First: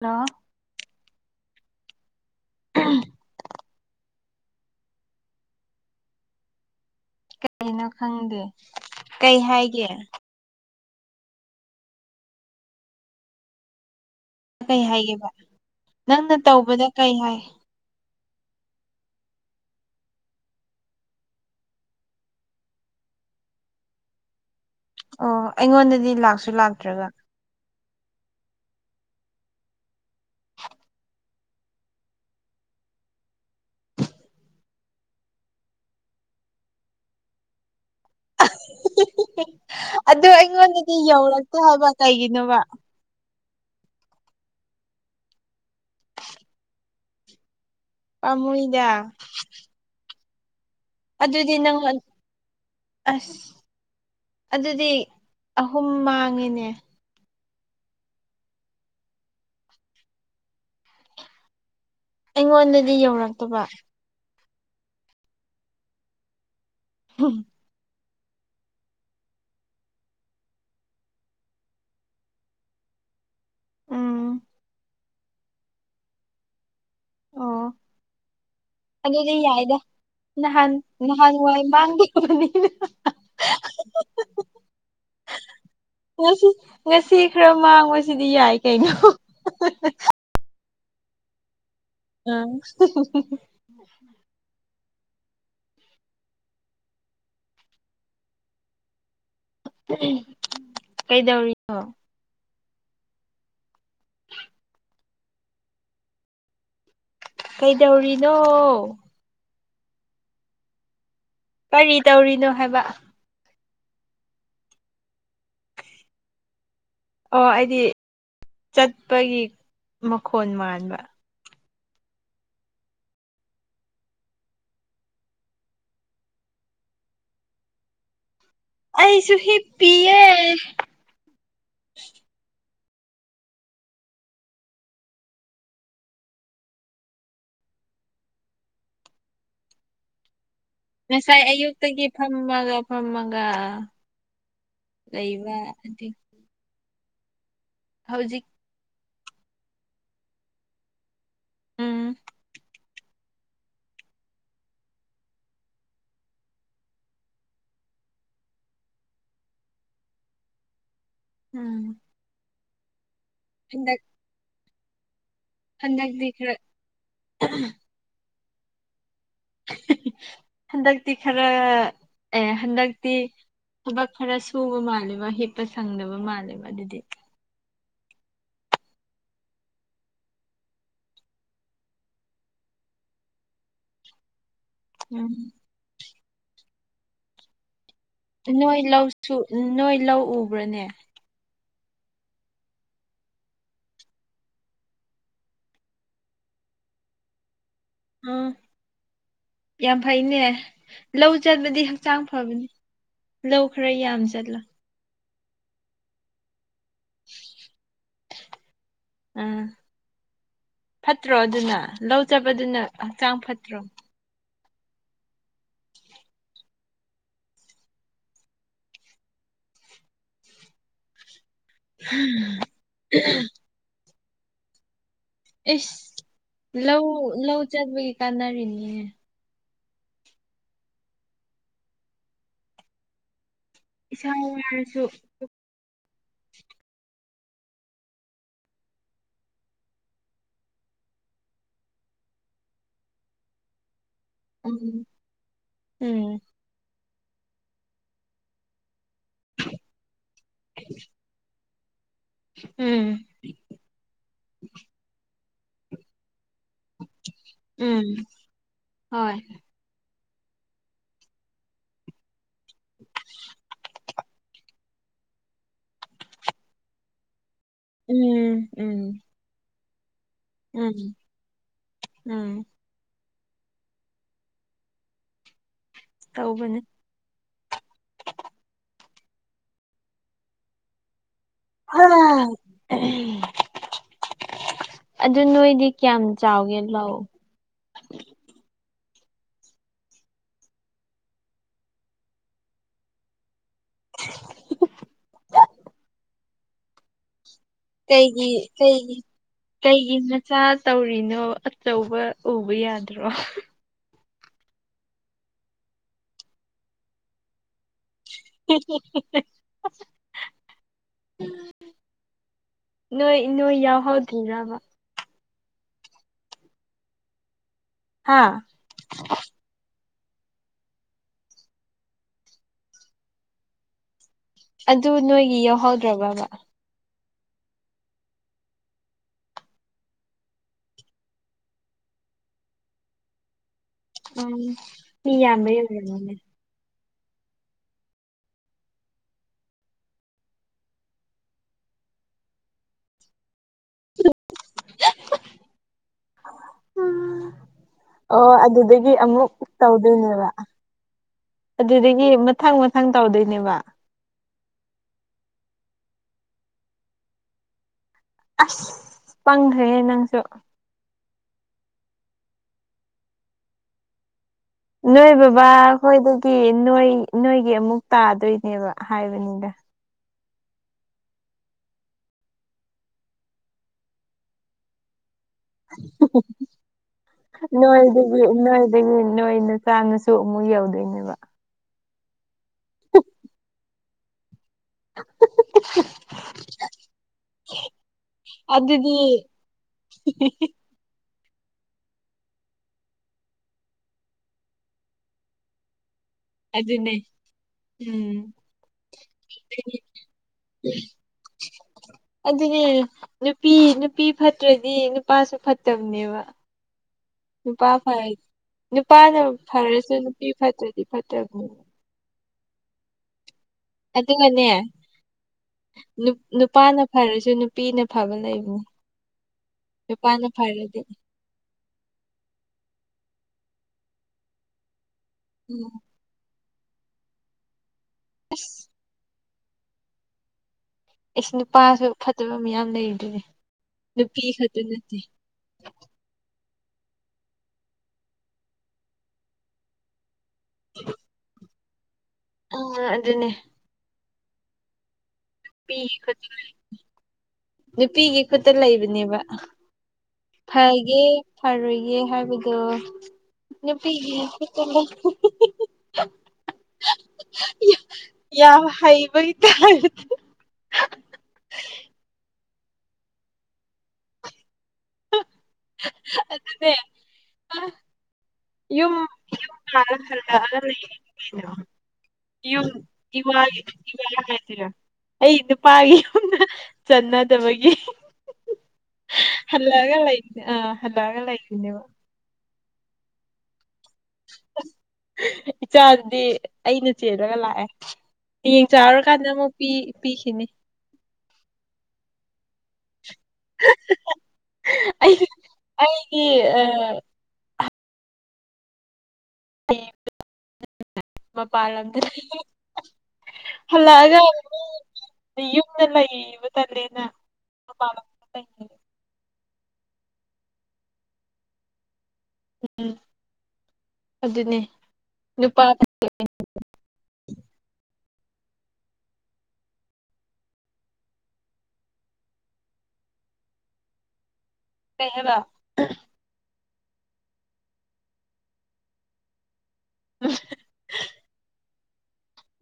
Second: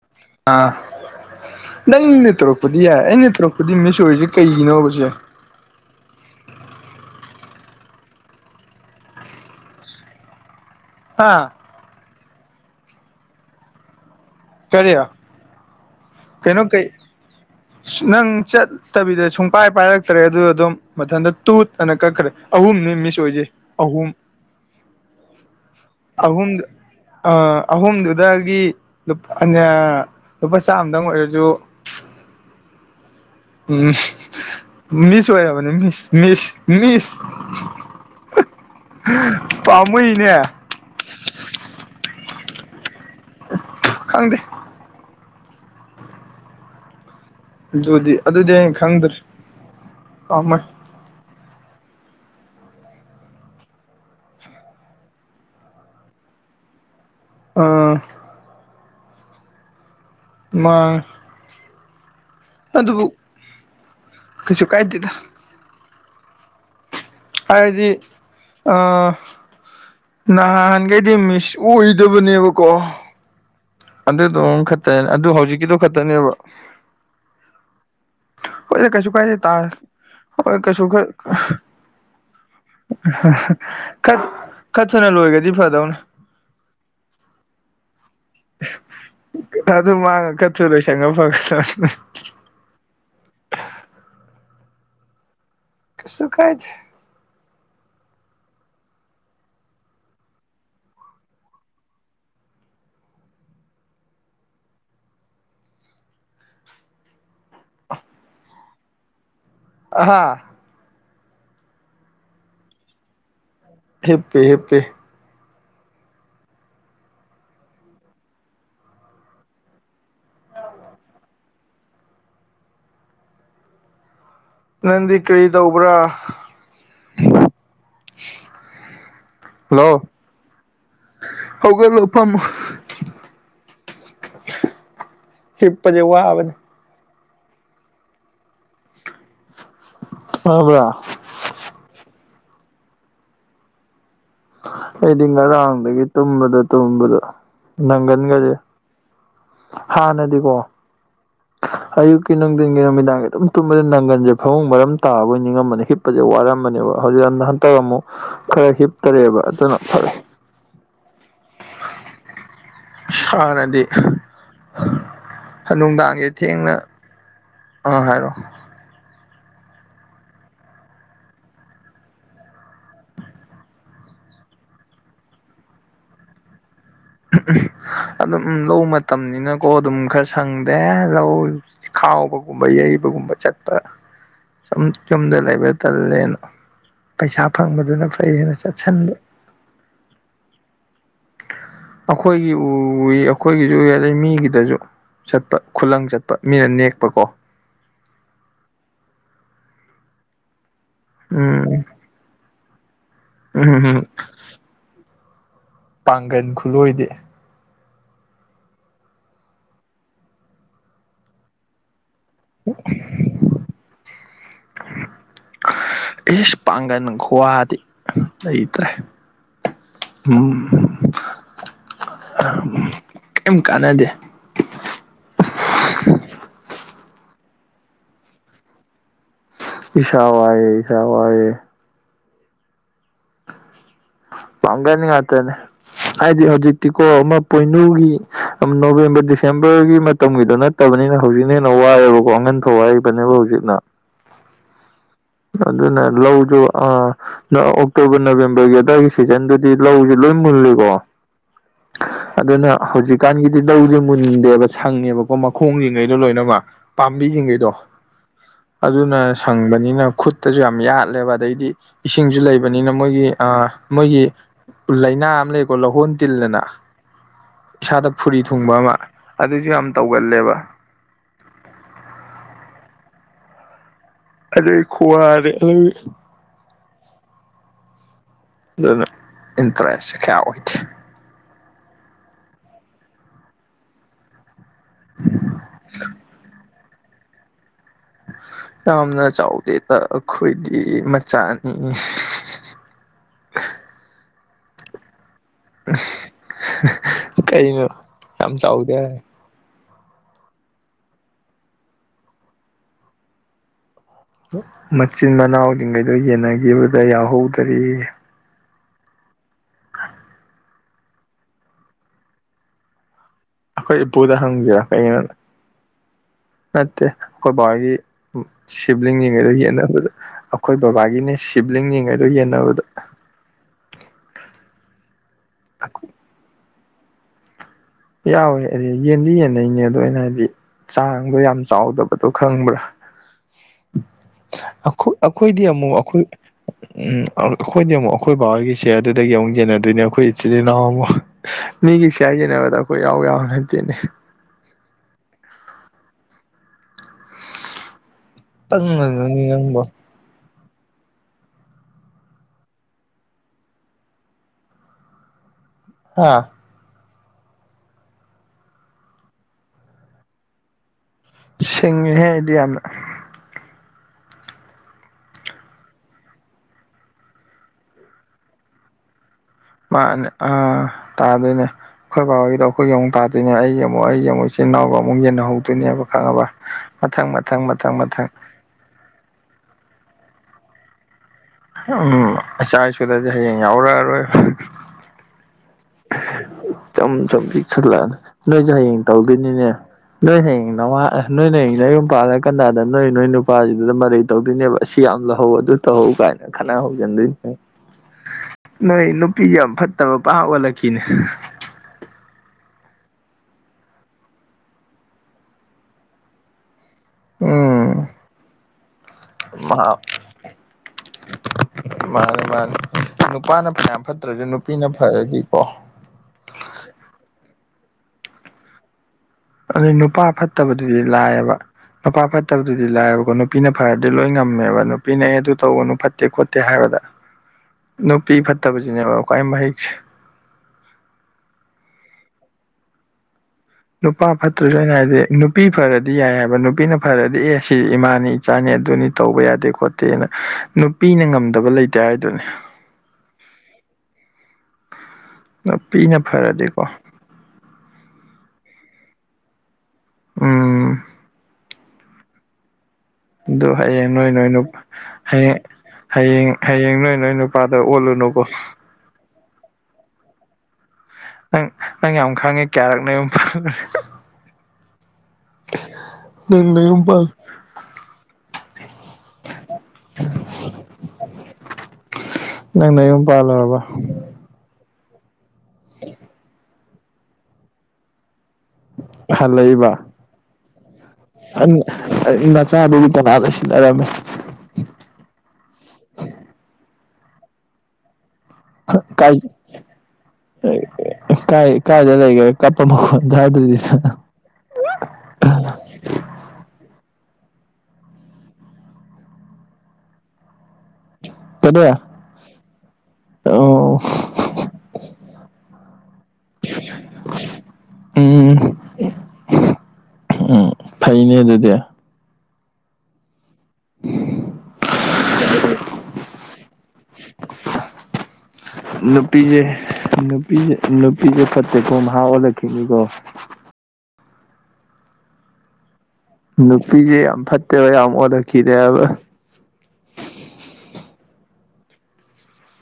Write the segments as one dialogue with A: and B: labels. A: ꯂꯣ
B: ꯑꯥ ꯅꯪꯅ ꯇꯧꯔꯛꯄꯗꯤ ꯌꯥꯏ ꯑꯩꯅ ꯇꯧꯔꯛꯄꯗꯤ ꯃꯤꯁ ꯑꯣꯏꯔꯤꯖꯦ ꯀꯩꯒꯤꯅꯣꯕꯖꯦ
A: ꯀꯩꯅꯣ ꯈꯪꯗꯦ ꯀꯩ ꯍꯥꯏꯒꯦ
B: ꯍꯥ
A: ꯀꯩ
B: ꯀꯔꯤ
A: ꯍꯥꯏꯒꯦꯕ ꯅꯪꯅ ꯇꯧꯕꯗ ꯀꯩ ꯍꯥꯏ
B: ꯏꯁ ꯅꯪ ꯆꯠ ꯇꯕꯤꯗ ꯁꯨꯡꯄꯥꯏ ꯄꯥꯏꯔꯛꯇ꯭ꯔꯦ ꯑꯗꯨ ꯑꯗꯨꯝ ꯃꯊꯟꯇ ꯇꯨꯠ ꯑꯅ ꯀꯛꯈ꯭ꯔꯦ ꯑꯍꯨꯝꯅꯦ ꯃꯤꯁ ꯑꯣꯏꯖꯦ ꯑꯍꯨꯝ
A: ꯑꯣ ꯑꯩꯉꯣꯟꯗꯗꯤ ꯂꯥꯛꯁꯨ ꯂꯥꯛꯇ꯭ꯔꯒ
B: ꯑ ꯑꯍꯨꯝꯗꯨꯗꯒꯤ ꯂꯨꯞ ꯑꯅ꯭ꯌꯥ ꯂꯨꯄꯥ ꯆꯥꯝꯗꯪ ꯑꯣꯏꯔꯖꯨ ꯎꯝ ꯃꯤꯁ ꯑꯣꯏꯔꯕꯅꯦ ꯃꯤꯁ ꯃꯤꯁ ꯃꯤꯁ ꯄꯥꯝꯃꯨꯏꯅꯦ
A: ꯁꯣꯟꯗꯗꯤ ꯌꯧꯔꯛ ꯇꯦ ꯍꯥꯏꯕ ꯀꯩꯒꯤꯅꯣꯕ
B: ꯈꯪꯗꯦ ꯑꯗꯨꯗꯤ ꯑꯗꯨꯗꯤ ꯑꯩꯅ
A: ꯄꯥꯝꯃꯨꯏꯗ
B: ꯈꯪꯗ꯭꯭ꯔꯦ [unintelligible]
A: ꯑꯗꯨꯗꯤ ꯅꯪꯉꯣꯟ ꯑꯁ ꯑꯗꯨꯗꯤ ꯑꯍꯨꯝ ꯃꯥꯡꯉꯦꯅꯦ
B: ꯑ ꯃꯥ
A: ꯑꯩꯉꯣꯟꯗꯗꯤ
B: ꯑꯗꯨꯕꯨ
A: ꯌꯧꯔꯛꯇꯕ
B: ꯀꯩꯁꯨ ꯀꯥꯏꯗꯦꯗ
A: [unintelligible]
B: ꯍꯥꯏꯗꯤ ꯑ ꯅꯍꯥꯟꯒꯩꯗꯤ ꯃꯤꯁ ꯑꯣꯏꯗꯕꯅꯦꯕꯀꯣ ꯑꯗꯨꯗꯣ
A: ꯎꯝ
B: ꯑꯝꯈꯠ ꯇꯅ ꯑꯗꯨ ꯍꯧꯖꯤꯛꯀꯤꯗꯨ ꯈꯛꯇꯅꯦꯕ
A: ꯑꯣ
B: ꯍꯣꯏꯗ ꯀꯩꯁꯨ
A: ꯑꯗꯨꯗꯤ
B: ꯀꯥꯏꯗꯦ ꯇꯥ
A: ꯌꯥꯏꯗ
B: ꯍꯣꯏ
A: ꯅꯍꯥꯟ
B: ꯀꯩꯁꯨ ꯈꯛ
A: ꯅꯍꯥꯟ ꯋꯥꯏ ꯃꯥꯡꯈꯤꯕꯅꯤꯅ
B: [unintelligible] ꯈꯛ ꯈꯔꯊꯨꯅ ꯂꯣꯏꯒꯔꯗꯤ ꯐꯗꯧꯅꯦ
A: ꯉꯁꯤ ꯉꯁꯤ ꯈꯔ ꯃꯥꯡꯕꯁꯤꯗꯤ ꯌꯥꯏ ꯀꯩꯅꯣ
B: ꯊꯨ ꯂꯣꯏꯁꯟꯒꯔ ꯐꯒꯗꯝꯅꯤ
A: ꯑꯪ [inaudible]
B: ꯀꯩꯁꯨ ꯀꯥꯏꯗꯦ
A: ꯀꯩꯗꯧꯔꯤ ꯀꯩꯗꯧꯔꯤꯅꯣ
B: ꯑꯍꯥꯥ
A: ꯀꯔꯤ ꯇꯧꯔꯤꯅꯣ ꯍꯥꯏꯕ
B: ꯍꯤꯞꯄꯤ ꯍꯤꯞꯄꯤ
A: ꯑꯣ ꯑꯩꯗꯤ ꯆꯠꯄꯒꯤ ꯃꯈꯣꯟ ꯃꯥꯟꯕ
B: ꯅꯪꯗꯤ ꯀꯔꯤ ꯇꯧꯕ꯭ꯔꯥ
A: ꯑꯩꯁꯨ
B: ꯍꯜꯂꯣ
A: ꯍꯤꯞꯄꯤꯌꯦ
B: ꯍꯧꯒꯠꯂꯣ ꯐꯝꯃꯣ ꯍꯤꯄꯖꯦ ꯋꯥꯕꯅꯦ ꯋꯥꯕ꯭ꯔ
A: ꯉꯁꯥꯏ ꯑꯌꯨꯛꯇꯒꯤ ꯐꯝꯃꯒ ꯐꯝꯃꯒ
B: ꯑꯩꯗꯤ
A: ꯂꯩꯕ
B: ꯉꯔꯥꯡꯗꯒꯤ
A: ꯑꯗꯨ
B: ꯇꯨꯝꯕꯗ ꯇꯨꯝꯕꯗ
A: ꯍꯧꯖꯤꯛ
B: ꯅꯪꯒꯟꯒꯁꯦ ꯍꯥꯟꯅꯗꯤꯀꯣ
A: ꯎꯝ
B: ꯑꯌꯨꯛꯀꯤ ꯅꯨꯡꯊꯤꯟꯒꯤ ꯅꯨꯃꯤꯗꯥꯡꯒꯤ ꯑꯗꯨꯝ ꯇꯨꯝꯕꯁꯦ ꯅꯪꯒꯟꯁꯦ ꯐꯃꯨꯡ ꯃꯔꯝ ꯇꯥꯕꯣꯏ ꯅꯤꯡꯉꯝꯕꯅꯦ ꯍꯤꯞꯄꯁꯦ ꯋꯥꯔꯝꯕꯅꯦꯕ ꯍꯧꯖꯤꯛꯅ ꯍꯟꯇꯛ ꯑꯃꯨꯛ ꯈꯔ ꯍꯤꯞꯇꯔꯦꯕ ꯑꯗꯨꯅ ꯐꯔꯦ
A: ꯎꯝ
B: ꯍꯥꯟꯅꯗꯤ
A: ꯍꯟꯗꯛ ꯍꯟꯗꯛꯇꯤ
B: ꯅꯨꯡꯗꯥꯡꯁꯦ
A: ꯈꯔ
B: ꯊꯦꯡꯅ ꯑꯥ ꯍꯥꯏꯔꯣ
A: ꯍꯟꯗꯛꯇꯤ ꯈꯔ ꯑꯦ ꯍꯟꯗꯛꯇꯤ ꯊꯕꯛ ꯈꯔ ꯁꯨꯕ ꯃꯥꯜꯂꯦꯕ ꯍꯤꯞꯄ ꯁꯪꯗꯕ ꯃꯥꯜꯂꯦꯕ ꯑꯗꯨꯗꯤ
B: ꯑꯗꯨꯝ ꯂꯧ ꯃꯇꯝꯅꯤꯅꯀꯣ ꯑꯗꯨꯝ ꯈꯔ ꯁꯪꯗꯦ ꯂꯧ ꯈꯥꯎꯕꯒꯨꯝꯕ ꯌꯩꯕꯒꯨꯝꯕ ꯆꯥꯠꯄ ꯁꯨꯝ
A: ꯎꯝ
B: ꯌꯨꯝꯗ ꯂꯩꯕ ꯇꯜꯂꯦꯅ ꯄꯩꯁꯥ ꯐꯪꯕꯗꯨꯅ ꯐꯩꯌꯦꯅ ꯆꯠꯁꯟꯕ
A: ꯎꯝ ꯅꯣꯏ ꯂꯧ ꯎꯕ꯭ꯔꯅꯦ
B: ꯑꯩꯈꯣꯏꯒꯤ ꯎꯏ ꯑꯩꯈꯣꯏꯒꯤꯖꯨ ꯎꯏ ꯑꯗꯩ ꯃꯤꯒꯤꯗꯖꯨ ꯆꯠꯄ ꯈꯨꯂꯪ ꯆꯠꯄ ꯃꯤꯅ ꯅꯦꯛꯄꯀꯣ
A: ꯑꯥ ꯌꯥꯝ ꯐꯩꯅꯦ ꯂꯧ
B: ꯎꯝ
A: ꯆꯠꯂꯗꯤ ꯍꯛꯆꯥꯡ ꯐꯕꯅꯤ ꯂꯧ ꯈꯔ
B: ꯎꯝ
A: ꯌꯥꯝ ꯆꯠꯂꯣ
B: ꯄꯥꯡꯒꯟ ꯈꯨꯂꯣꯏꯗꯤ
A: ꯑꯥ ꯐꯠꯇ꯭ꯔꯣ ꯑꯗꯨꯅ ꯂꯧ ꯆꯠꯄꯗꯨꯅ ꯍꯛꯆꯥꯡ ꯐꯠꯇ꯭ꯔꯣ
B: ꯏꯁ ꯄꯥꯡꯒꯟ ꯈꯨꯋꯥꯗꯤ ꯂꯩꯇ꯭ꯔꯦ ꯑꯝ ꯀꯩꯝ ꯀꯥꯅꯗꯦ
A: ꯏꯁ ꯂꯧ ꯂꯧ ꯆꯥꯠꯄꯒꯤ ꯀꯥꯟꯅꯔꯤꯅꯤꯅꯦ
B: ꯏꯁꯥ ꯋꯥꯏꯌꯦ ꯏꯁꯥ ꯋꯥꯏꯌꯦ
A: ꯏꯁꯥ
B: ꯄꯪꯒꯟ
A: ꯋꯥꯔꯁꯨ
B: ꯉꯥꯇꯅꯦ ꯍꯥꯏꯗꯤ ꯍꯧꯖꯤꯛꯇꯤꯀꯣ ꯑꯃ ꯄꯣꯏꯅꯨꯒꯤ ꯅꯣꯕꯦꯝꯕꯔ ꯗꯤꯁꯦꯝꯕꯔꯒꯤ ꯃꯇꯝꯒꯤꯗꯣ ꯅꯠ ꯇꯕꯅꯤꯅ ꯍꯧꯖꯤꯛꯅ ꯍꯦꯟꯅ ꯋꯥꯏꯑꯦꯕꯀꯣ ꯑꯉꯟ ꯐꯧ ꯋꯥꯏꯔꯤꯕꯅꯦꯕ ꯍꯧꯖꯤꯛꯅ
A: ꯎꯝ
B: ꯑꯗꯨꯅ
A: ꯎꯝ
B: ꯂꯧꯗꯣ ꯑꯥ ꯑꯣꯛꯇꯣꯕꯔ ꯅꯕꯦꯝꯕꯔꯒꯤ ꯑꯗꯥꯏꯒꯤ ꯁꯤꯖꯟꯗꯗꯤ ꯂꯧꯖꯦ ꯂꯣꯏ ꯃꯨꯜꯂꯤꯀꯣ ꯑꯗꯨꯅ
A: ꯎꯝ
B: ꯍꯧꯖꯤꯛꯀꯥꯟꯒꯤꯗꯤ ꯂꯧꯖꯦ ꯃꯨꯟꯗꯦꯕ ꯁꯪꯉꯦꯕꯀꯣ ꯃꯈꯣꯡꯖꯤꯡꯉꯩꯗꯣ ꯂꯣꯏꯅꯃꯛ ꯄꯥꯝꯕꯤꯖꯤꯡꯒꯩꯗꯣ
A: ꯎꯝ
B: ꯑꯗꯨꯅ
A: ꯍꯣꯏ
B: ꯁꯪꯕꯅꯤꯅ ꯈꯨꯠꯇꯖꯨ ꯌꯥꯝ ꯌꯥꯠꯂꯦꯕ ꯑꯗꯩꯗꯤ ꯏꯁꯤꯡꯖꯨ ꯂꯩꯕꯅꯤꯅ ꯃꯣꯏꯒꯤ ꯑꯥ ꯃꯣꯏꯒꯤ ꯂꯩꯅꯥ ꯑꯃ ꯂꯩꯀꯣ ꯂꯧꯍꯣꯟ ꯇꯤꯜ ꯑꯅ ꯏꯁꯥꯗ ꯐꯨꯔꯤ
A: ꯎꯝ
B: ꯊꯨꯡꯕ ꯑꯃ
A: ꯎꯝ
B: ꯑꯗꯨꯖꯨ ꯌꯥꯝ ꯇꯧꯒꯜꯂꯦꯕ
A: ꯎꯝ ꯎꯝ
B: ꯑꯗꯨꯏ ꯈꯨꯋꯥꯗꯤ ꯑꯗꯨꯒꯤ
A: ꯇꯧꯕꯅꯦ
B: ꯑꯗꯨꯅ ꯏꯟꯇ꯭ꯔꯦꯁ ꯀꯌꯥ ꯑꯣꯏꯗꯦ
A: ꯍꯥ ꯑꯍꯝ ꯑꯗꯨ ꯅꯣꯏꯗꯤ ꯀꯌꯥꯝ ꯆꯥꯎꯒꯦ ꯂꯧ
B: ꯌꯥꯝꯅ ꯆꯥꯎꯗꯦꯗ ꯑꯩꯈꯣꯏꯗꯤ ꯃꯆꯥꯅꯤ
A: [unintelligible]
B: [unintelligible] ꯀꯩꯅꯣ
A: ꯀꯩꯒꯤ
B: ꯌꯥꯝ ꯆꯥꯎꯗꯦ
A: ꯀꯩꯒꯤ
B: ꯍꯥꯏ
A: ꯀꯩꯒꯤ ꯃꯆꯥ ꯇꯧꯔꯤꯅꯣꯕ ꯑꯆꯧꯕ ꯎꯕ ꯌꯥꯗ꯭ꯔꯣ
B: ꯃꯆꯤꯟ ꯃꯅꯥꯎꯖꯤꯡꯒꯩꯗꯣ ꯌꯦꯟꯅꯒꯤꯕꯗ ꯌꯥꯎꯍꯧꯗ꯭ꯔꯦ
A: [unintelligible] ꯅꯣꯏ ꯅꯣꯏ
B: ꯑꯩꯈꯣꯏ ꯏꯄꯨꯗ
A: ꯌꯥꯎꯍꯧꯗꯤꯅꯕ
B: ꯍꯪꯁꯤꯔꯥ ꯀꯩꯅꯣ ꯅꯠꯇꯦ ꯑꯈꯣꯏ ꯕꯕꯥꯍꯣꯏꯒꯤ
A: ꯍꯥ
B: ꯁꯤꯕ꯭ꯂꯤꯡ ꯖꯤꯡꯉꯩꯗꯣ ꯌꯦꯟꯅꯕꯗ ꯑꯩꯈꯣꯏ ꯕꯕꯥꯒꯤꯅꯦ ꯁꯤꯕ꯭ꯂꯤꯡ ꯖꯤꯡꯉꯩꯗꯣ ꯌꯦꯟꯅꯕꯗ
A: ꯑꯗꯨ ꯅꯣꯏꯒꯤ ꯌꯥꯎꯍꯧꯗ꯭ꯔꯕꯥꯕ
B: ꯌꯥꯎꯋꯦ ꯑꯩ ꯌꯦꯟꯗꯤ ꯌꯦꯟꯅꯩꯅꯦ ꯑꯗꯣ ꯑꯩꯅ ꯍꯥꯏꯗꯤ ꯆꯥꯡꯗꯣ ꯌꯥꯝ ꯆꯥꯎꯗꯕꯗꯣ ꯈꯪꯕ꯭ꯔꯥ
A: ꯎꯝ
B: ꯑꯈꯣꯏ
A: ꯃꯤ
B: ꯑꯈꯣꯏꯗꯤ
A: ꯌꯥꯝꯕꯩ
B: ꯑꯃꯨꯛ ꯑꯈꯣꯏ
A: ꯑꯣꯏꯔꯝꯅꯤꯅꯦ
B: ꯎꯝ ꯑꯈꯣꯏꯗꯤ ꯑꯃꯨꯛ ꯑꯈꯣꯏ ꯕꯥꯑꯣꯏꯒꯤ ꯁꯤꯌꯥꯔ ꯗꯨꯗꯒꯤ ꯑꯃꯨꯛ ꯌꯦꯟꯅꯗꯣꯏꯅꯦ ꯑꯈꯣꯏ ꯏꯆꯤꯜ ꯏꯅꯥꯎ ꯑꯃ ꯃꯤꯒꯤ ꯁꯤꯌꯥꯔ ꯌꯦꯟꯅꯕꯗ ꯑꯩꯈꯣꯏ ꯌꯥꯎ ꯌꯥꯕ ꯅꯠꯇꯦꯅꯦ
A: ꯑꯣ ꯑꯗꯨꯗꯒꯤ
B: ꯄꯪꯅꯅꯤ
A: ꯑꯃꯨꯛ
B: ꯅꯪꯕꯣ
A: ꯇꯧ ꯗꯨꯅꯦꯕ ꯑꯗꯨꯗꯒꯤ ꯃꯊꯪ ꯃꯊꯪ ꯇꯧꯗꯣꯏꯅꯦꯕ
B: ꯍꯥꯥ
A: ꯑꯁ ꯄꯪꯒ꯭ꯔꯦꯍꯦ ꯅꯪꯁꯨ
B: ꯁꯤꯡꯉꯤꯍꯦ ꯑꯩꯗꯤ ꯌꯥꯝꯅ
A: ꯅꯣꯏ ꯕꯕꯥ ꯍꯣꯏꯗꯒꯤ ꯅꯣꯏ ꯅꯣꯏꯒꯤ ꯑꯃꯨꯛ ꯇꯥꯗꯣꯏꯅꯦꯕ ꯍꯥꯏꯕꯅꯤꯗ
B: ꯃꯥꯅꯦ ꯑꯥ ꯇꯗꯣꯅꯦ ꯑꯩꯈꯣꯏ ꯕꯥꯍꯣꯏꯒꯤꯗꯣ ꯑꯩꯈꯣꯏꯒꯤ ꯑꯃꯨꯛ ꯇꯥꯗꯣꯏꯅꯦ ꯑꯩꯒꯤ ꯑꯃꯨꯛ ꯑꯩꯒꯤ ꯑꯃꯨꯛ ꯏꯆꯤꯟ ꯏꯅꯥꯎꯒ ꯑꯃꯨꯛ ꯌꯦꯟꯅꯍꯧ ꯑꯗꯨꯅꯦꯕ ꯈꯪꯉꯕ ꯃꯊꯪ ꯃꯊꯪ ꯃꯊꯪ ꯃꯊꯪ
A: ꯑꯗꯒꯤ ꯅꯣꯏ ꯅꯆꯥ ꯅꯁꯨ ꯑꯃꯨꯛ ꯌꯧꯗꯣꯏꯅꯦꯕ
B: ꯎꯝ ꯏꯆꯥꯏꯁꯨꯗꯗꯤ ꯍꯌꯦꯡ ꯌꯥꯎꯔꯛꯑꯔꯣꯏ ꯆꯨꯝ ꯆꯨꯝ ꯄꯥꯛꯁꯤꯜꯂꯛꯑꯅꯤ ꯅꯣꯏꯖꯨ ꯍꯌꯦꯡ
A: ꯑꯗꯨꯗꯤ
B: ꯇꯧꯗꯣꯏꯅꯤꯅꯦ ꯅꯣꯏ ꯍꯌꯦꯡ ꯅꯋꯥ ꯑꯥ ꯅꯣꯏ ꯍꯌꯦꯡ ꯅꯌꯨꯝ ꯄꯥꯜꯂꯀꯥꯟꯗꯥꯗ ꯅꯣꯏ ꯅꯣꯏ ꯅꯨꯄꯥꯖꯤꯗꯨꯗ ꯃꯔꯩ ꯇꯧꯗꯣꯏꯅꯦꯕ ꯁꯤ ꯌꯥꯝ ꯂꯧꯍꯧ ꯑꯗꯨ ꯇꯧ ꯀꯥꯏꯅ
A: ꯑꯗꯨꯅꯦ
B: ꯈꯠꯅꯍꯧꯖꯤꯟꯗꯣꯏꯅꯦ
A: ꯎꯝ
B: ꯅꯣꯏ ꯅꯨꯄꯤ ꯌꯥꯝ ꯐꯠꯇꯕ ꯄꯥꯋꯥꯂꯛ ꯀꯤꯅꯦ
A: [inaudible] ꯑꯗꯨꯅꯦ ꯅꯨꯄꯤ ꯅꯨꯄꯤ ꯐꯠꯇ꯭ꯔꯗꯤ ꯅꯨꯄꯥꯁꯨ ꯐꯠꯇꯕꯅꯦꯕ ꯅꯨꯄꯥ
B: ꯎꯝ
A: ꯐꯔ ꯅꯨꯄꯥꯅ ꯐꯔꯁꯨ ꯅꯨꯄꯤ ꯐꯠꯇ꯭ꯔꯗꯤ ꯐꯠꯇꯕꯅꯤ
B: ꯃꯥꯅꯤ ꯃꯥꯅꯤ ꯅꯨꯄꯥꯅ ꯐꯅꯤꯌꯥꯝ ꯐꯠꯇ꯭ꯔꯖꯨ ꯅꯨꯄꯤꯅ ꯐꯔꯗꯤꯀꯣ
A: ꯅꯨꯞ ꯅꯨꯄꯥꯅ ꯐꯔꯖꯨ ꯅꯨꯄꯤꯅ ꯐꯕ ꯂꯩꯕꯅꯤ
B: ꯑꯗꯩ ꯅꯨꯄꯥ
A: ꯅꯨꯄꯥꯅ
B: ꯐꯠꯇꯕꯗꯨꯗꯤ
A: ꯐꯔꯗꯤ
B: ꯂꯥꯏꯌꯦꯕ ꯅꯨꯄꯥ ꯐꯠꯇꯕꯗꯨꯗꯤ ꯂꯥꯏꯌꯦꯕꯀꯣ ꯅꯨꯄꯤꯅ ꯐꯔꯗꯤ ꯂꯣꯏ ꯉꯝꯃꯦꯕ ꯅꯨꯄꯤꯅ ꯑꯦ ꯑꯗꯨ ꯇꯧꯒꯅꯨ
A: ꯎꯝ
B: ꯐꯠꯇꯦ ꯈꯣꯠ ꯇꯦ ꯍꯥꯏꯕꯗ ꯅꯨꯄꯤ
A: ꯑꯁ
B: ꯐꯠꯇꯕꯖꯤꯅꯦꯕ ꯈ꯭ꯋꯥꯏ ꯃꯍꯤꯛꯁꯦ
A: ꯏꯁ ꯅꯨꯄꯥꯁꯨ ꯐꯠꯇꯕ ꯃꯌꯥꯝ ꯂꯩꯔꯤꯗꯨꯅꯤ
B: ꯅꯨꯄꯥ ꯐꯠꯇ꯭ꯔꯖꯨ ꯑꯩꯅ ꯍꯥꯏꯗꯤ ꯅꯨ ꯄꯤ ꯐꯔꯗꯤ ꯌꯥꯏ ꯍꯥꯏꯕ ꯅꯨꯄꯤꯅ ꯐꯔꯗꯤ ꯑꯦ ꯁꯤ ꯏꯃꯥꯅꯤ ꯏꯆꯥꯅꯤ ꯑꯗꯨꯅꯤ ꯇꯧꯕ ꯌꯥꯗꯦ ꯈꯣꯠꯇ ꯇꯦꯅ ꯅꯨꯄꯤꯅ ꯉꯝꯗꯕ ꯂꯩꯇꯦ ꯍꯥꯏꯗꯨꯅꯤ
A: ꯎꯝ ꯑꯗꯨꯅꯦ ꯅꯨꯄꯤꯒꯤ
B: ꯅꯥꯄꯤꯅ
A: ꯈꯨꯠꯇ
B: ꯐꯔꯗꯤꯀꯣ
A: ꯅꯨꯄꯤꯒꯤ ꯈꯨꯠꯇ ꯂꯩꯕꯅꯦꯕ
B: ꯎꯝ
A: ꯐꯒꯦ ꯐꯔꯣꯏꯒꯦ ꯍꯥꯏꯕꯗꯣ
B: ꯑꯗꯨ ꯍꯌꯦꯡ ꯅꯣꯏ
A: ꯅꯨꯄꯤꯒꯤ
B: ꯅꯣꯏ ꯅꯨꯞ
A: ꯈꯨꯠꯇ ꯂꯩ
B: ꯍꯌꯦꯡ ꯍꯌꯦꯡ ꯍꯌꯦꯡ ꯅꯣꯏ ꯅꯣꯏ ꯅꯨꯄꯥꯗ ꯑꯣꯠꯂꯨꯅꯨꯀꯣ
A: ꯌꯥꯝ ꯍꯩꯕꯩ [unintelligible]
B: ꯅꯪ ꯅꯪ ꯌꯥꯝ ꯈꯪꯉꯦ ꯀꯌꯥꯔꯛ ꯅꯌꯨꯝ [unintelligible] ꯅꯪ ꯅꯌꯨꯝ ꯄꯥꯟ
A: ꯌꯨꯝ ꯌꯨꯝ ꯄꯜꯂ ꯍꯜꯂꯛꯑꯒ ꯂꯩꯔꯤꯅꯤ ꯀꯩꯅꯣ ꯌꯨꯝ
B: ꯅꯪ ꯅꯌꯨꯝ ꯄꯥꯜꯂꯨꯔꯕ
A: ꯏꯋꯥꯒꯤ [unintelligible] ꯑꯩ ꯅꯨꯄꯥꯒꯤ ꯌꯨꯝꯗ ꯆꯟꯅꯗꯕꯒꯤ
B: ꯍꯜꯂꯛꯏꯕ
A: ꯍꯜꯂꯛꯑꯒ ꯂꯩꯕꯅꯦ ꯑ ꯍꯜꯂꯛꯑꯒ ꯂꯩꯔꯤꯅꯦꯕ
B: ꯅꯆꯥꯗꯨꯗꯤ ꯀꯅꯥꯗ ꯁꯤꯟꯅꯔꯝꯃꯦ
A: ꯏꯆꯥꯗꯨꯗꯤ ꯑꯩꯅ ꯆꯦꯜꯂꯒ ꯂꯥꯛꯑꯦ ꯍꯌꯦꯡ
B: ꯀꯥꯏ
A: ꯆꯥꯎꯔꯀꯥꯟꯗ ꯑꯃꯨꯛ ꯄꯤ ꯄꯤꯈꯤꯅꯤ
B: ꯀꯥꯏ ꯀꯥꯏꯗ ꯂꯩꯒ꯭ꯔꯦ ꯀꯥꯞꯄ ꯃꯈꯣꯟ ꯇꯥꯗ꯭ꯔꯤꯖꯤꯅ
A: ꯑꯩ
B: [unintelligible]
A: ꯑꯩꯒꯤ ꯑ [unintelligible]
B: ꯀꯔꯤ
A: ꯃꯄꯥꯥꯜ ꯂꯝꯗ ꯂꯩ
B: ꯑꯣ
A: ꯍꯜꯂꯑꯒ [unintelligible] ꯗ ꯌꯨꯝꯗ ꯂꯩꯕ ꯇꯜꯂꯦꯅ
B: ꯎꯝ
A: [unintelligible]
B: ꯎꯝ ꯐꯩꯅꯦ ꯑꯗꯨꯗꯤ
A: ꯎꯝ ꯑꯗꯨꯅꯦ ꯅꯨꯄꯥ [unintelligible] [inaudible]
B: ꯅꯨꯄꯤꯖꯦ ꯅꯨꯄꯤꯖꯦ ꯅꯨꯄꯤꯖꯦ ꯐꯠꯇꯦꯀꯣ ꯃꯍꯥ ꯑꯣꯜꯂꯛꯈꯤꯅꯤꯀꯣ
A: ꯀꯩ ꯍꯥꯏꯕ
B: ꯅꯨꯄꯤꯖꯦ ꯌꯥꯝ ꯐꯠꯇꯦꯕ ꯌꯥꯝ ꯑꯣꯜꯂꯛꯈꯤꯅꯦ ꯍꯥꯢꯕ
A: [unintelligible]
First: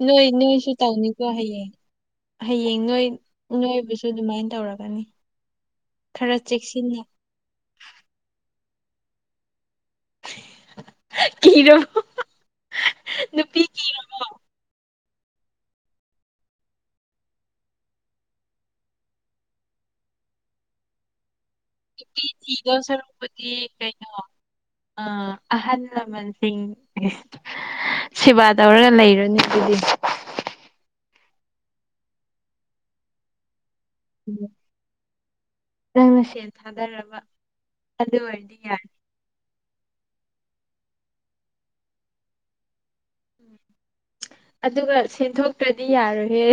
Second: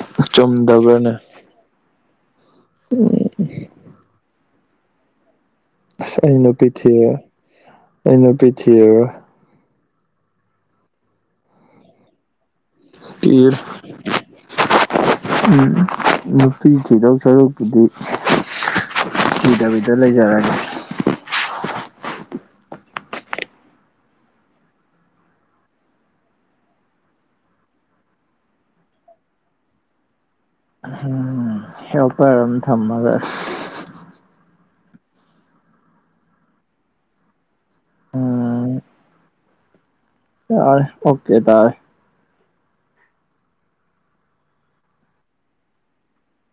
A: ꯅꯣꯏ ꯅꯣꯏꯁꯨ
B: ꯆꯨꯝꯗꯕ꯭ꯔꯅꯦ
A: ꯇꯧꯅꯤꯀꯣ ꯍꯌꯦꯡ ꯍꯌꯦꯡ ꯅꯣꯏ ꯅꯣꯏꯕꯁꯨ ꯑꯗꯨꯃꯥꯏꯟ ꯇꯧꯔꯛꯀꯅꯤ
B: ꯑꯁ
A: ꯈꯔ
B: ꯑꯩ ꯅꯨꯄꯤ ꯊꯤ
A: ꯆꯦꯛꯁꯤꯟꯅ
B: ꯑꯩ ꯅꯨꯄꯤ ꯊꯤꯔꯔꯣꯏ
A: ꯀꯤꯔꯣ
B: ꯀꯤꯔꯦ ꯎꯝ ꯅꯨꯄꯤ ꯊꯤꯗꯧ ꯁꯔꯨꯛꯄꯨꯗꯤ ꯊꯤꯗꯕꯤꯗ ꯂꯩꯖꯔꯒꯦ
A: ꯅꯨꯄꯤ ꯊꯤꯗꯧ ꯁꯔꯨꯛꯄꯨꯗꯤ ꯀꯩꯅꯣ ꯑ ꯑꯍꯟ ꯂꯃꯟ ꯁꯤꯡ [unintelligible] ꯁꯦꯕꯥ ꯇꯧꯔꯒ ꯂꯩꯔꯨꯅꯤ ꯑꯗꯨꯗꯤ
B: ꯍꯝ ꯍꯦꯜꯄꯔ ꯑꯝ ꯊꯝꯃꯒ
A: ꯎꯝ ꯅꯪꯅ ꯁꯦꯟ ꯊꯥꯗꯔꯕ ꯑꯗꯨ ꯑꯣꯏꯔꯗꯤ
B: ꯎꯝ
A: ꯌꯥꯢ
B: ꯌꯥꯔꯦ ꯑꯣꯀꯦ ꯇꯥꯔꯦ
A: ꯑꯗꯨꯒ ꯁꯦꯟ ꯊꯣꯛꯇ꯭ꯔꯗꯤ ꯌꯥꯔꯣꯏꯍꯦ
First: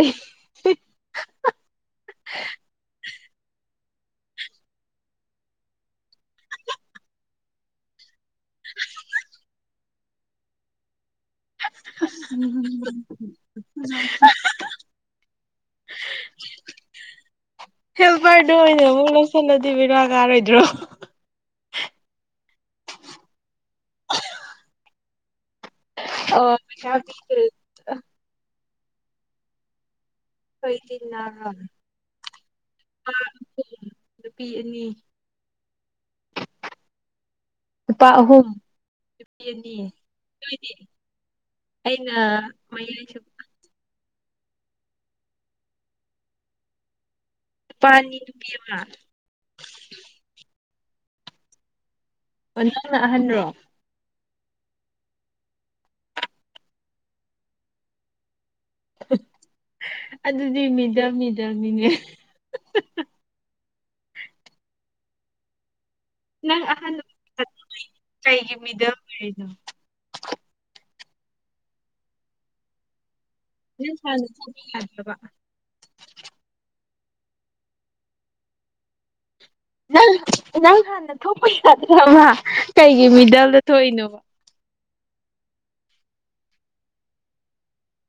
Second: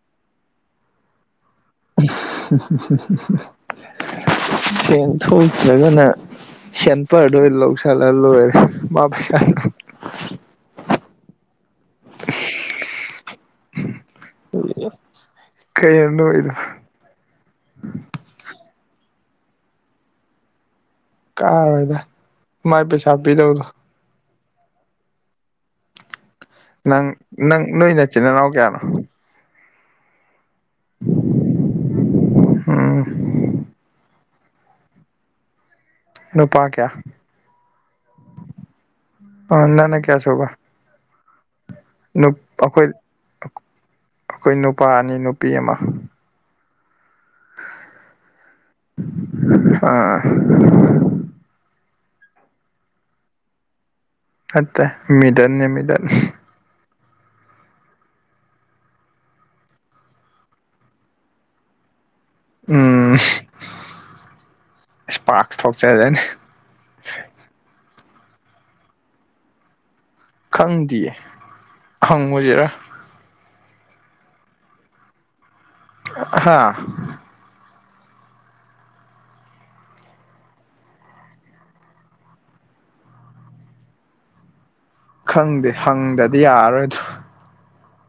B: [inaudible] ꯁꯦꯟ ꯊꯣꯛꯇ꯭ꯔꯒꯅ ꯁꯦꯟꯄ꯭ꯔꯗꯣ ꯑꯣꯏ ꯂꯧꯁꯤ ꯆꯠꯂꯥ ꯂꯣꯏꯔꯦ ꯃꯥ ꯄꯩꯁꯥ ꯌꯥꯝꯅ
A: ꯎꯝ
B: ꯀꯩꯅꯣ ꯅꯣꯛ ꯏꯗꯣ
A: ꯍꯦꯜꯄꯔꯗꯣ ꯑꯣꯏꯅ ꯑꯃꯨꯛ ꯂꯧꯁꯤꯜꯂꯗꯤ ꯕꯤꯔꯥ ꯀꯥꯔꯣꯏꯗ꯭ꯔꯣ
B: ꯀꯥꯔꯣꯏꯗ ꯃꯥꯏ ꯄꯩꯁꯥ ꯄꯤꯗꯧꯗꯣ
A: [inaudible] ꯑꯣ ꯄꯩꯁꯥ
B: ꯅꯪ
A: ꯄꯤꯗ꯭ꯔꯁꯨ
B: ꯅꯪ ꯅꯣꯏ ꯅꯆꯤꯟ ꯏꯅꯥꯎ ꯀꯌꯥꯅꯣ
A: ꯑꯩꯈꯣꯏ ꯏꯆꯤꯟ ꯏꯅꯥꯎꯔꯣ ꯅꯨꯄꯥ
B: ꯎꯝ
A: ꯑꯍꯨꯝ ꯅꯨꯄꯤ ꯑꯅꯤ
B: ꯅꯨꯄꯥꯥ ꯀꯌꯥ
A: ꯂꯨꯄꯥ ꯑꯍꯨꯝ ꯅꯨꯄꯤ
B: ꯑ
A: ꯑꯅꯤ
B: ꯅꯪꯅ ꯀꯌꯥ ꯁꯨꯕ
A: ꯑꯩꯅ
B: ꯅꯨꯞ ꯑꯩꯈꯣꯏ
A: ꯃꯔꯤ ꯁꯨꯕ
B: ꯑꯩꯈꯣꯏ ꯅꯨꯄꯥ ꯑꯅꯤ ꯅꯨꯄꯤ ꯑꯃ
A: ꯅꯨꯄꯥ ꯑꯅꯤ ꯅꯨꯄꯤ ꯑꯃ
B: ꯑꯥ
A: ꯑꯣ ꯅꯪꯅ ꯑꯍꯟꯔꯣ
B: ꯑꯠꯇꯦ ꯃꯤꯗꯟꯅꯦ ꯃꯤꯗꯟ
A: ꯑꯗꯨꯗꯤ ꯃꯤꯗꯝ ꯃꯤꯗꯝꯅꯤꯅꯦ
B: ꯎꯝ ꯏꯁꯄꯥꯔꯁ ꯊꯣꯛꯆꯖꯅꯤ
A: ꯅꯪ ꯑꯍꯥꯟꯕ [unintelligible] ꯀꯩꯒꯤ ꯃꯤꯗꯟ ꯑꯣꯏꯔꯤꯅꯣ
B: ꯈꯪꯗꯤꯌꯦ ꯍꯪꯉꯨꯖꯤꯔꯥ
A: ꯅꯪ ꯍꯟꯅꯥ ꯊꯣꯛꯄꯗꯤ ꯌꯥꯗꯕ
B: ꯍꯥꯥ
A: ꯅꯪ ꯅꯪ ꯍꯥꯟꯅ ꯊꯣꯛꯄ ꯌꯥꯗ꯭ꯔꯕ ꯀꯩꯒꯤ ꯃꯤꯗꯜꯗ ꯊꯣꯛꯏꯅꯣ
B: ꯈꯪꯗꯦ ꯍꯪꯗꯗꯤ ꯌꯥꯔꯣꯏꯗꯣ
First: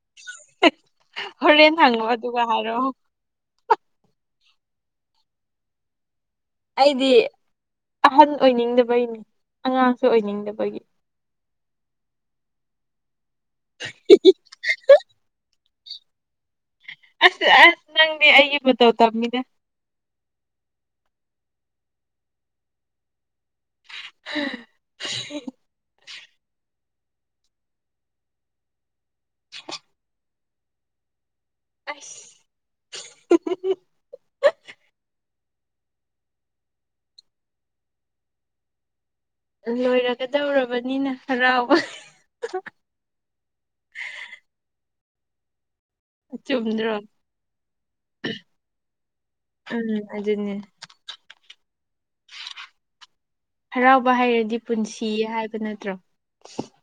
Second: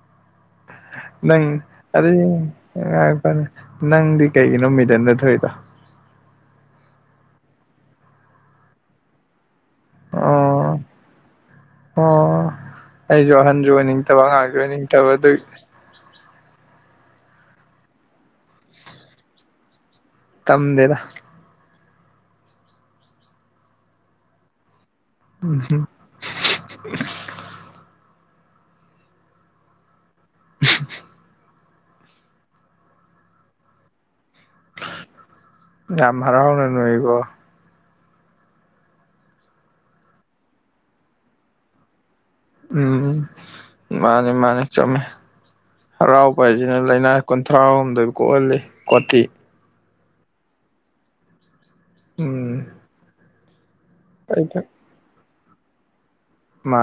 A: [inaudible]
B: ꯅꯪ
A: ꯍꯣꯔꯦꯟ ꯍꯪꯉꯣ
B: ꯑꯗꯨ
A: ꯑꯗꯨꯒ ꯍꯥꯏꯔꯛꯑꯣ
B: ꯉꯏꯈꯣꯅꯦ ꯅꯪꯗꯤ ꯀꯩꯒꯤꯅꯣ ꯃꯤꯗꯟ ꯗ ꯊꯣꯛ ꯏꯗꯣ
A: ꯑꯩꯗꯤ ꯑꯍꯟ ꯑꯣꯏꯅꯤꯡꯗꯕꯩꯅꯤ ꯑꯉꯥꯡꯁꯨ
B: ꯑꯣ
A: ꯑꯣꯏꯅꯤꯡꯗꯕꯒꯤ
B: ꯑꯣ ꯑꯩꯖꯨ ꯑꯍꯟꯖꯨ ꯑꯣꯏꯅꯤꯡꯇꯥꯕ ꯑꯉꯥꯡꯖꯨ ꯑꯣꯏꯅꯤꯡꯇꯥꯕ ꯑꯗꯨꯏꯅꯤ
A: ꯑꯁ ꯑꯁ ꯅꯪꯗꯤ ꯑꯩꯒꯤ ꯃꯇꯧ ꯇꯝꯃꯤꯗ
B: ꯇꯝꯗꯦꯗ
A: ꯍꯥ
B: ꯎꯝ [inaudible]
A: ꯑꯁ ꯍꯤ ꯍꯝ ꯍꯝ ꯍꯝ
B: ꯌꯥꯝ ꯍꯔꯥꯎꯅ ꯅꯣꯛ ꯏꯀꯣ
A: ꯂꯣꯏꯔꯒꯗꯧꯔꯕꯅꯤꯅ ꯍꯔꯥꯎꯕ
B: ꯎꯝ ꯎꯝ ꯃꯥꯅꯤ ꯃꯥꯅꯤ ꯆꯨꯝꯃꯦ ꯍꯔꯥꯎꯕ ꯍꯥꯏꯖꯤꯅ
A: ꯆꯨꯝꯗ꯭ꯔꯣ
B: ꯂꯩꯅꯥ ꯀꯨꯟꯊ꯭ꯔꯥꯍꯨꯝꯗꯣꯏ ꯀꯣꯛꯍꯜꯂꯤ ꯀꯣꯇꯤ
A: ꯎꯝ ꯑꯗꯨꯅꯦ
B: ꯎꯝ
A: ꯍꯔꯥꯎꯕ ꯍꯩꯔꯗꯤ ꯄꯨꯟꯁꯤ ꯍꯥꯏꯕ ꯅꯠꯇ꯭ꯔꯣ
B: ꯃꯥ